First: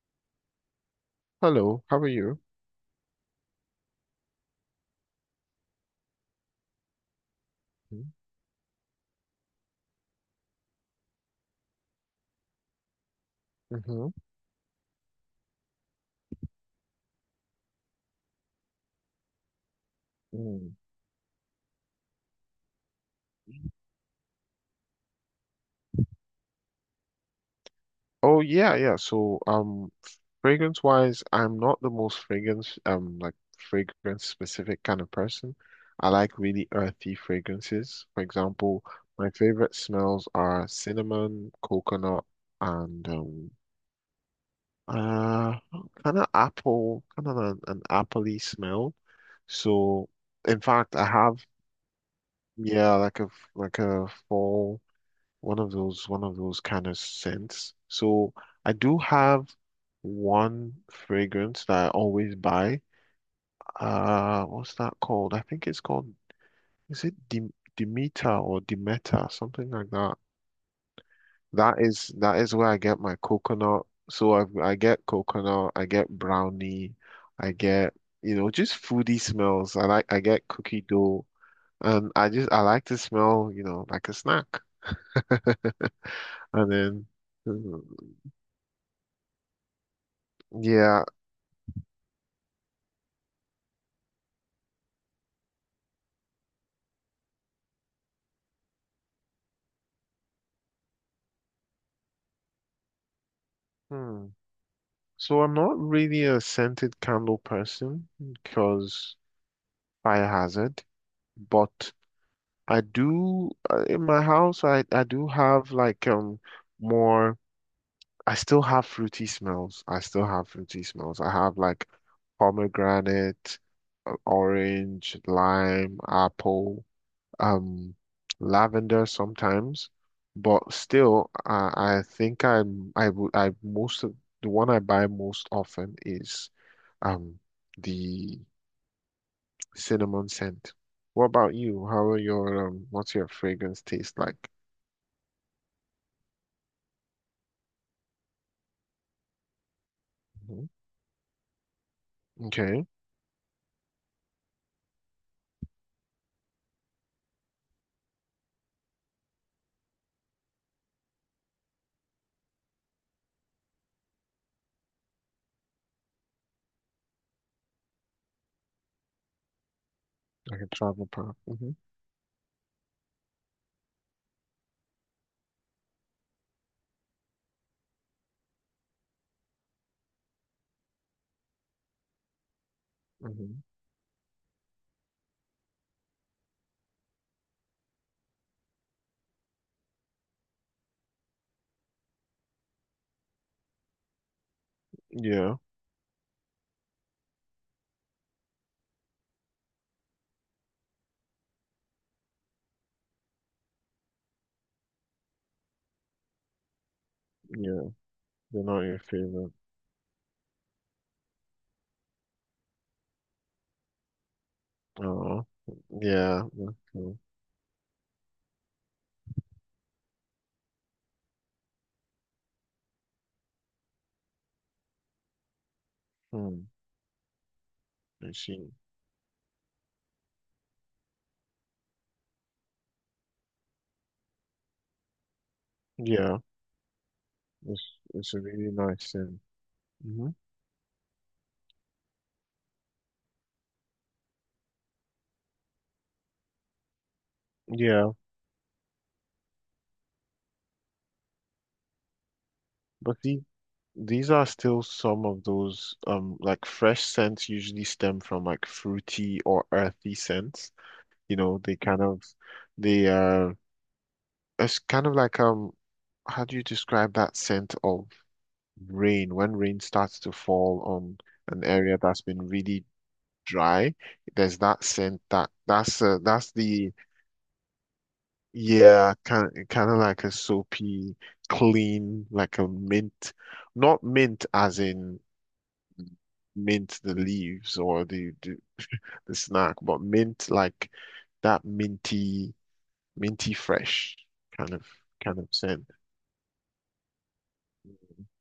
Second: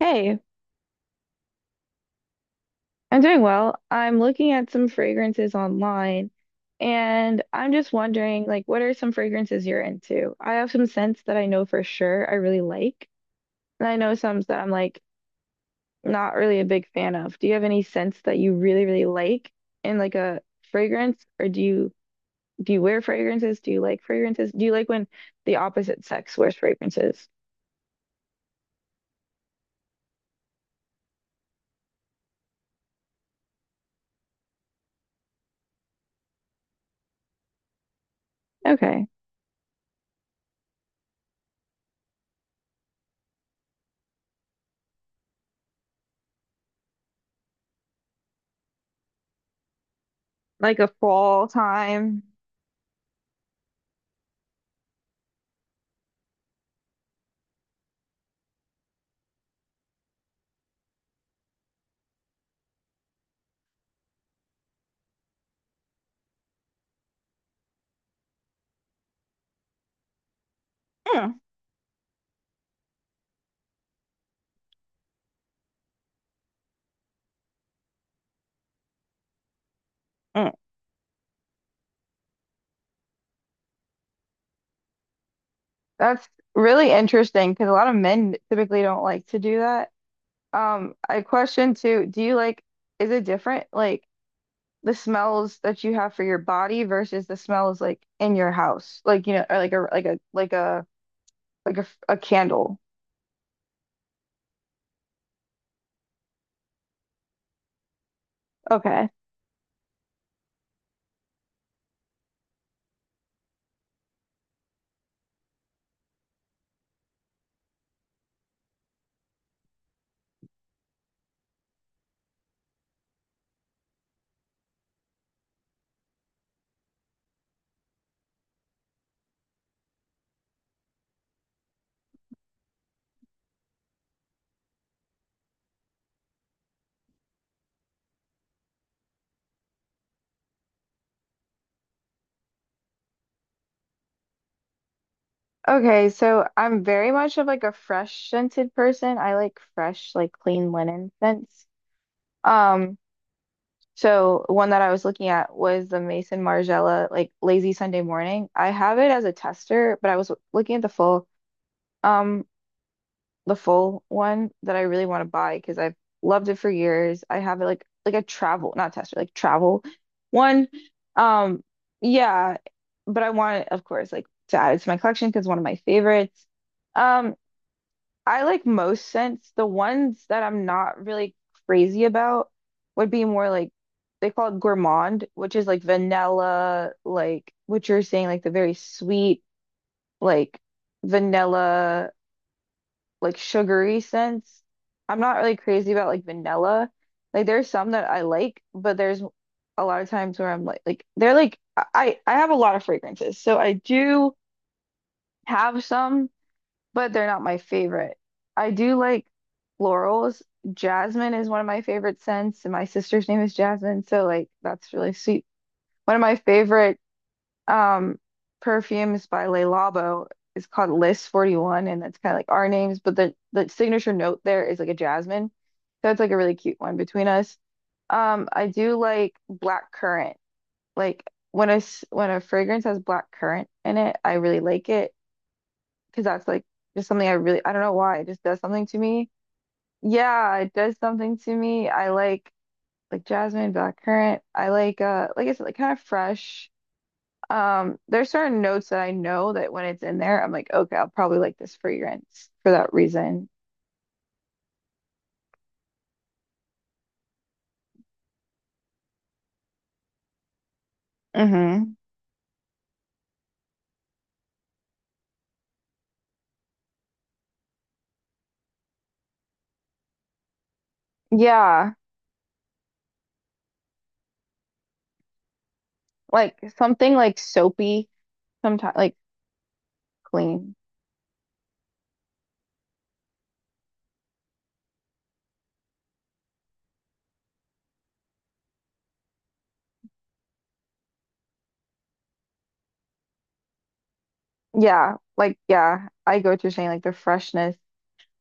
Hey, Hello, how are you? I'm doing well. I'm looking at some fragrances online and I'm just wondering, like, what are some fragrances you're into? I have some scents that I know for sure I really like, and I Mm-hmm. know some that I'm like not really a big fan of. Do you have any scents that you really really like in like a Mm. fragrance, or do you wear fragrances? Do you like fragrances? Do you like when the opposite sex wears fragrances? Oh yeah, yeah. So fragrance wise, I'm not the most fragrance specific kind of person. I like really earthy fragrances. For example, Okay. my favorite smells are cinnamon, coconut, and uh kind of apple, kind of an appley smell. So in Like a fact, I have. fall time. Yeah, like a fall, one of those kind of scents. So I do have one fragrance that I always buy. What's that called? I think it's called, is it Dim Demeter or Demeter, something like that. Mm, That is where I get my coconut. So I get coconut, I get brownie, I get, just foodie smells. I get mm. cookie dough and I like to smell like a snack. That's And really then, interesting because a mm, lot of men typically don't like to do that. Yeah. I question too, do you like, is it different, like the smells that you have for your body versus the smells like in your house, like you know, or like a a candle. Hmm. So I'm not really a scented candle person Okay. because fire hazard, but I do in my house, I do have like more I still have fruity smells. I have like pomegranate, orange, lime, apple, um lavender sometimes, but still, I think I'm I would I most of the one I buy most often is um the cinnamon scent. What about you? How are your What's your fragrance taste like? Okay, so I'm very much of like a fresh scented person. I like fresh, like Mhm. clean linen scents. Okay, Um, So one that I was looking at was the Mason Margiela like Lazy Sunday Morning. I have it as a tester, but I was looking at um the full one that I really want to buy because I've loved it for years. I have it like a travel, not tester, like travel like a one. travel pack. Um Hmm. yeah, but I want it, of course, like to add it to my collection because it's one of my favorites. Um I like most scents. The ones that I'm not really crazy about would be more Hmm. like they call it gourmand, which is like vanilla, like what you're saying, like the very sweet, like vanilla, like sugary scents. I'm not really Yeah, crazy about like vanilla. Like there's some that I like, but there's a lot of times where I'm like they're like I have a lot of fragrances. So I do have some, but they're not my yeah, favorite. they're I not do your like favorite. florals. Jasmine is one of my favorite scents, and my sister's name is Jasmine, so like that's really Oh, sweet. One of my yeah, that's favorite cool. um perfumes by Le Labo is called List 41, and that's kind of like our names, but the signature note there is like a jasmine. So it's like a really Hmm, cute one between us. I I see. do like black currant. Like when a fragrance has black currant in it, I really like it. Cause Yeah, that's like just something I really, I don't it's know why, it it's a just does really something to nice me. scent. Hmm. Yeah, it does something to me. I like jasmine, blackcurrant. I like I said, like kind of fresh. Yeah. There's certain notes that I know that when it's in there, I'm like, okay, I'll probably like this fragrance for that But reason. these are still some of those like fresh scents usually stem from like fruity or earthy scents. You know, they Mm-hmm. kind of they it's kind of like how do you describe that scent of rain when rain starts to fall on an Yeah, area that's been really dry? There's that scent that that's like the something like soapy, sometimes yeah, like kind of like a clean. soapy clean, like a mint, not mint as in mint the leaves, or the snack, but mint like that minty fresh kind of Yeah, kind of like scent. yeah, I go to saying like the freshness.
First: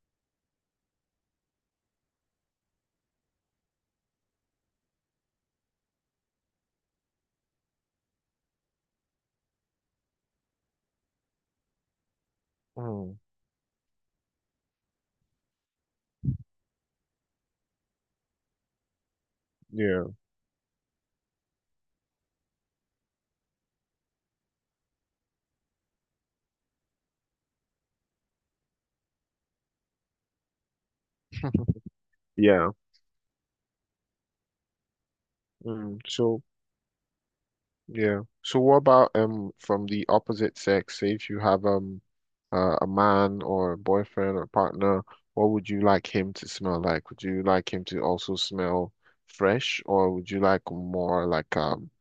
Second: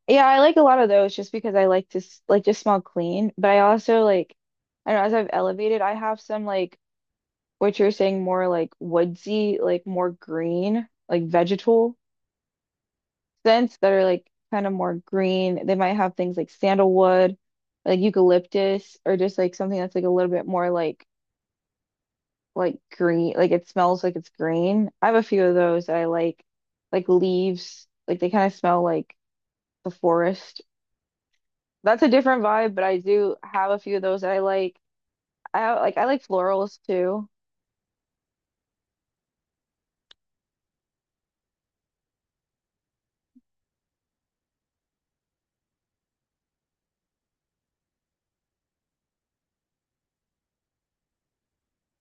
Yeah, I like a lot of those just because I like to like just smell clean, but I also like I don't know, as I've elevated, I have some like what you're saying, more like woodsy, like more green, like vegetal Mm, scents that are like kind of more green. They might have things like sandalwood, like eucalyptus, or just like something that's like yeah, a little bit more like green, like it smells like it's green. I have a few of those that I like leaves, like they kind of smell like the forest. That's a different yeah. vibe, but I do have a few of those that I like. I like Mm. I like So florals too. yeah. So what about from the opposite sex? Say if you have a man, or a boyfriend or partner, what would you like him to smell like? Would you like him to also smell fresh, or would you like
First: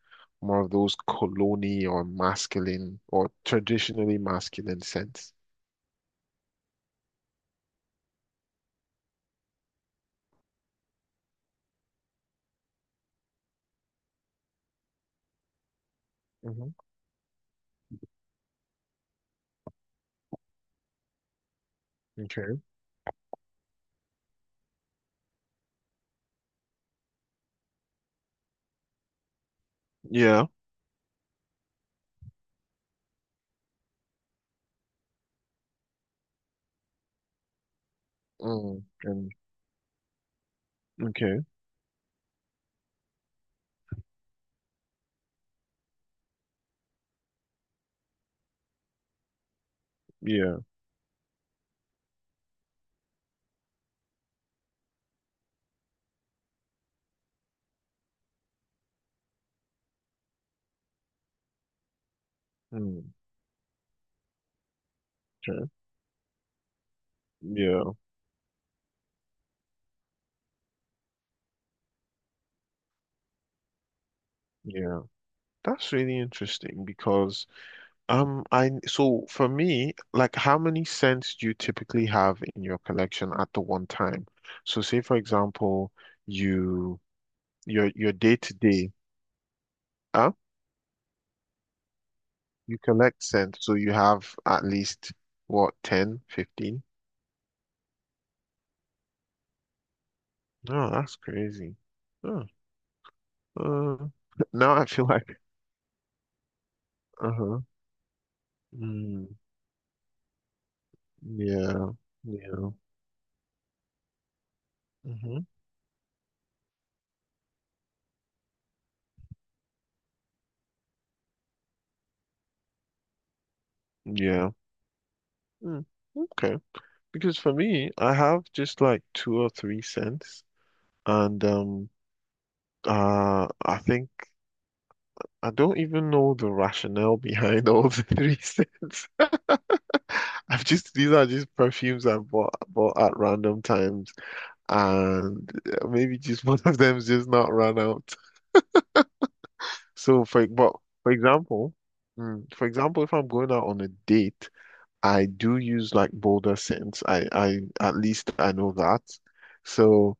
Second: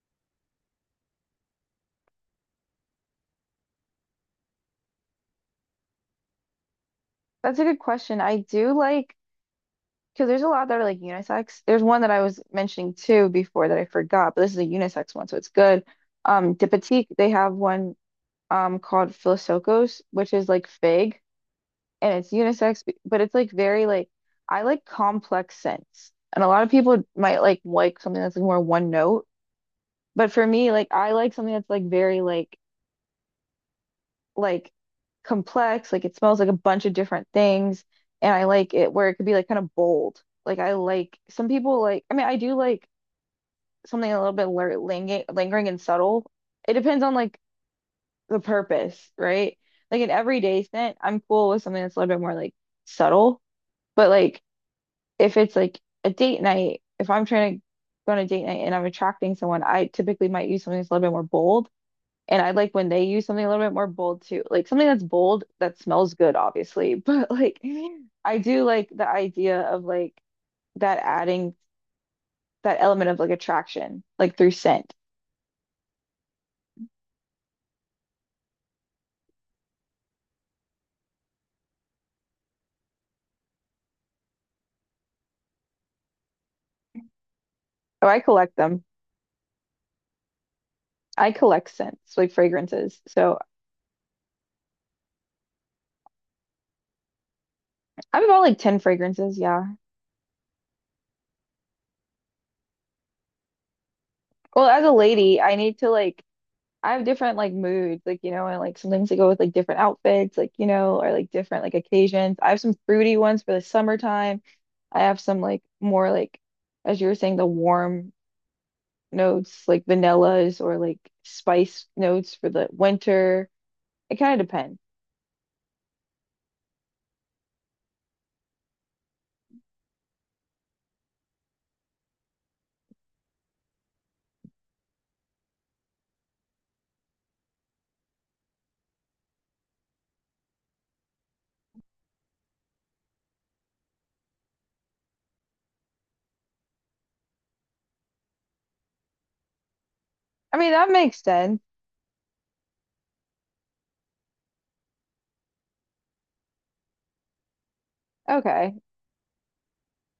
more of those cologne or masculine or traditionally masculine scents? That's a good question. I do like because there's a lot that are like unisex. There's one that I was mentioning too before that I forgot, but this is a unisex one, so it's good. De Hmm. Petite, they have one called Philosokos, which is like fig and it's Okay. unisex, but it's like very like I like complex scents. And a lot of people might like something that's like more one note, but for Yeah. me, like I like something that's like very like complex, like it smells like a bunch of different things, and I like Mm. it where it could And be like kind of bold. Like I like okay. some people like I mean I do like something a little bit lingering and subtle. It depends on like the purpose, right? Like an Yeah. everyday scent, I'm cool with something that's a little bit more like subtle, but like if it's like a date night, if I'm trying to go on a date night and I'm attracting someone, I typically might use something that's a little bit more bold, and I like when they Mm. use something a little bit more bold too, like something that's bold Okay. that smells good, obviously. But like, Yeah. I do like the idea of like that adding that element of like attraction, like through scent. Yeah. That's really interesting because I so for me, like how many cents do you typically have in your collection at the one time? So say for example, you your Oh, your I day to collect them. day. I collect scents, like You fragrances. collect So cents, so you have at least what, 10, 15? I have about like 10 fragrances. Yeah. No, that's crazy. Huh. Uh, Well, Now as I a feel like, lady, I need to like I have different like uh-huh. moods, like you know, and like sometimes I go Mm, with like different outfits, like you know, or like different like yeah, occasions. I have yeah, some fruity ones for the summertime. I have hmm, some like more like as you were saying, the warm notes like vanillas or like spice notes for the winter. It kind of yeah. depends. Mm, okay. Because for me, I have just like two or three cents, and I think I don't even know the rationale behind all the three cents. I've just These are just perfumes I bought at random times, and maybe just one of them's just not run out. So for I mean, but that for makes sense. example, mm, for example, if I'm going out on a date, I do use like bolder scents. I at least I know Okay. that. So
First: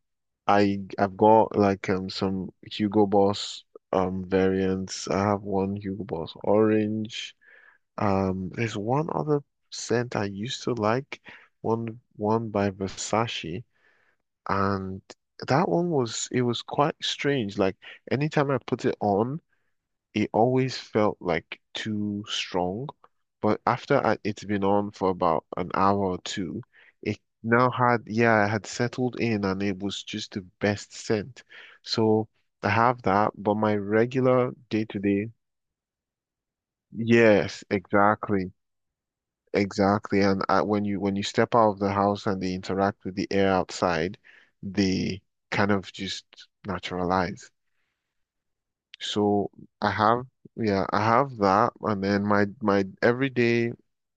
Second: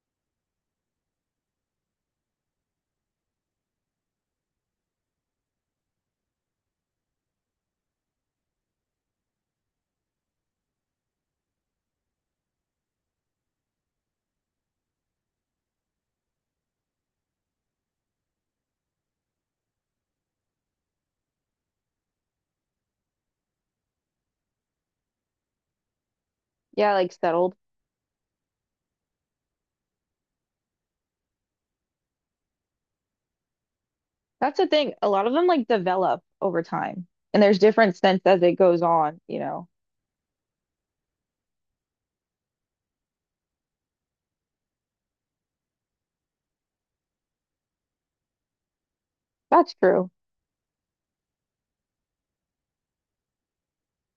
I've got like some Hugo Boss variants. I have one Hugo Boss orange. There's one other scent I used to like, one by Versace. And that one was, it was quite strange. Like anytime I put it on, it always felt like too strong. But after it's been on for about an hour or two, Yeah, like settled. Yeah, it had settled in, and it was just the best scent. So I have that, but my regular That's the day thing. to A lot day, of them like develop over time, and there's yes, different scents as it exactly. goes on, you know. Exactly, and when you step out of the house and they interact with the air outside, they kind of just naturalize. So That's I true. have, yeah, I have that, and then my everyday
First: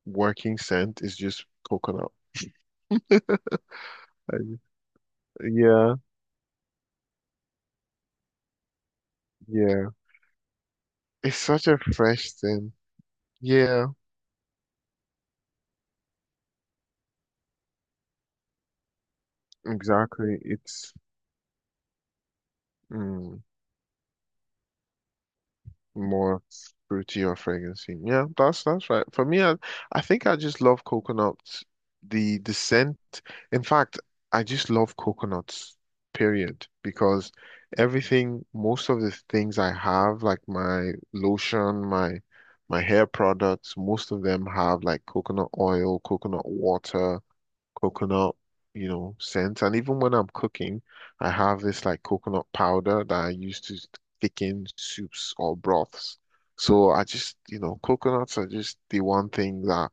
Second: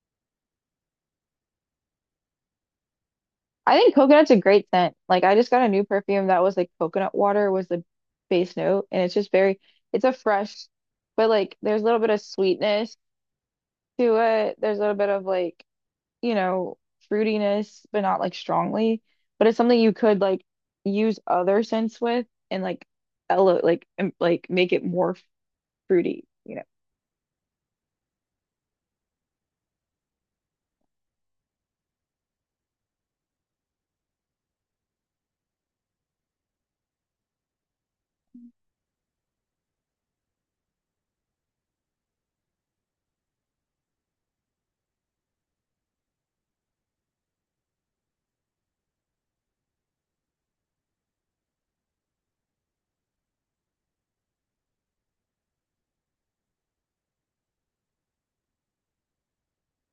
working scent is just coconut. I think coconut's a I just- great scent. Like I just got a new yeah, perfume that was like coconut water was the base note and it's just very yeah, it's a fresh but it's like such a there's a little bit of fresh scent. sweetness Yeah, to it. There's a little bit of like, you know, fruitiness, but not like strongly. But it's something you could exactly. like It's. use other scents with and like Mm. Like make it more fruity, More you know. fruity or fragrancy. Yeah, that's right. For me, I think I just love coconuts. The scent. In fact, I just love coconuts, period, because everything, most of the things I have, like my lotion, my hair products, most of them have like coconut oil, coconut water, coconut, scent. And even when I'm cooking, I have this like coconut powder that I use to thicken soups or broths. So I just, coconuts are just the one thing that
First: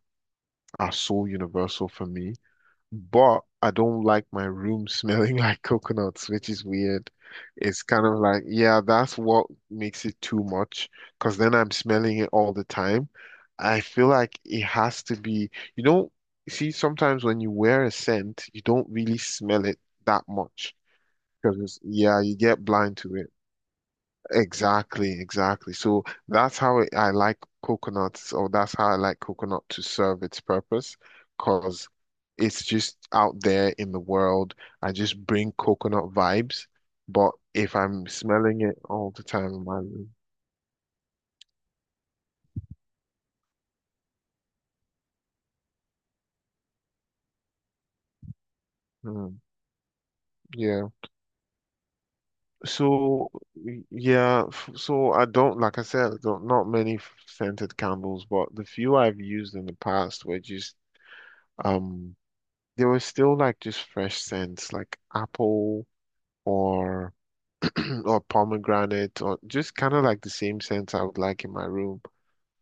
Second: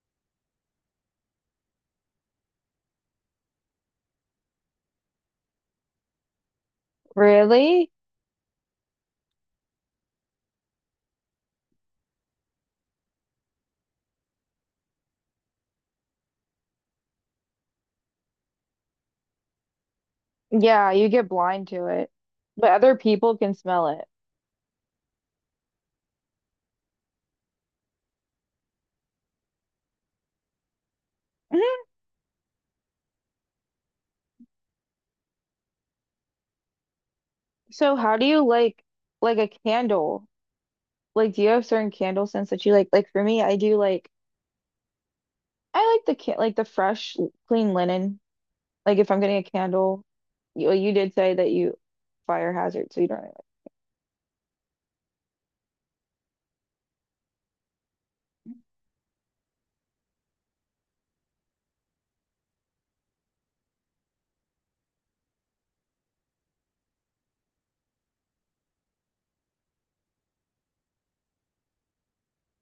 are so universal for me. But I don't like my room smelling like coconuts, which is weird. It's Really? kind of like, yeah, that's what makes it too much, because then I'm smelling it all the time. I feel like it has to be, you know, see, sometimes when you wear a scent, you don't really smell it that much Yeah, you get because blind to it. yeah, you get But other blind to it. people can smell it. Exactly, exactly. So I like coconuts, or that's how I like coconut to serve its purpose, Mhm. because it's just out there in the world. I just bring coconut vibes, but if So I'm how do you smelling it all the like a time in my room, candle? Like, do you have certain candle scents that you like? Like for me, I do like I like the can like the fresh, clean linen. Like if I'm getting mm, a candle, you like, yeah. you did say that you fire hazard, so you don't really So like. Yeah, so I don't, like I said, I don't, not many scented candles, but the few I've used in the past were just um. There were still like just fresh scents, like apple or or pomegranate, or just kind of like the same scents I would like in my room,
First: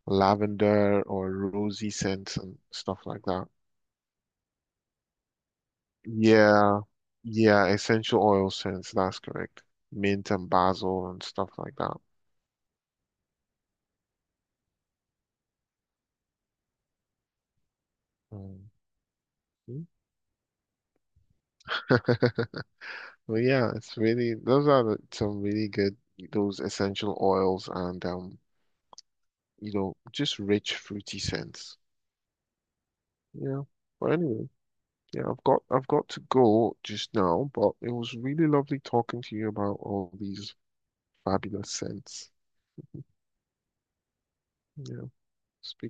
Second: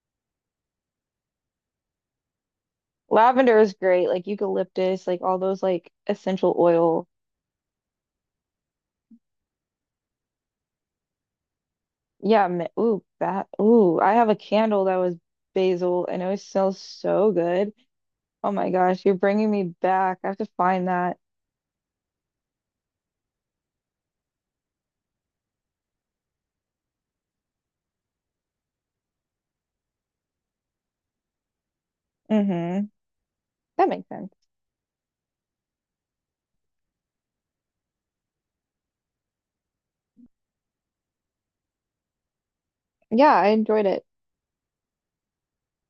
lavender or rosy scents and stuff like that. Lavender is great. Like eucalyptus, like all those like essential Yeah, oil. yeah, essential oil scents, that's correct. Mint and basil and stuff like that. Yeah. Ooh, that. Ooh, I have a candle that was basil, and it smells so good. Oh Mm. my gosh, you're bringing me back. I have to find that. Well, yeah, it's really those are the, some really good. Those essential oils and just rich fruity scents. Mm-hmm. Yeah. That makes But sense. anyway. Yeah, I've got to go just now, but it was really lovely talking to you about all these fabulous scents. Yeah, I enjoyed it. Yeah, speak.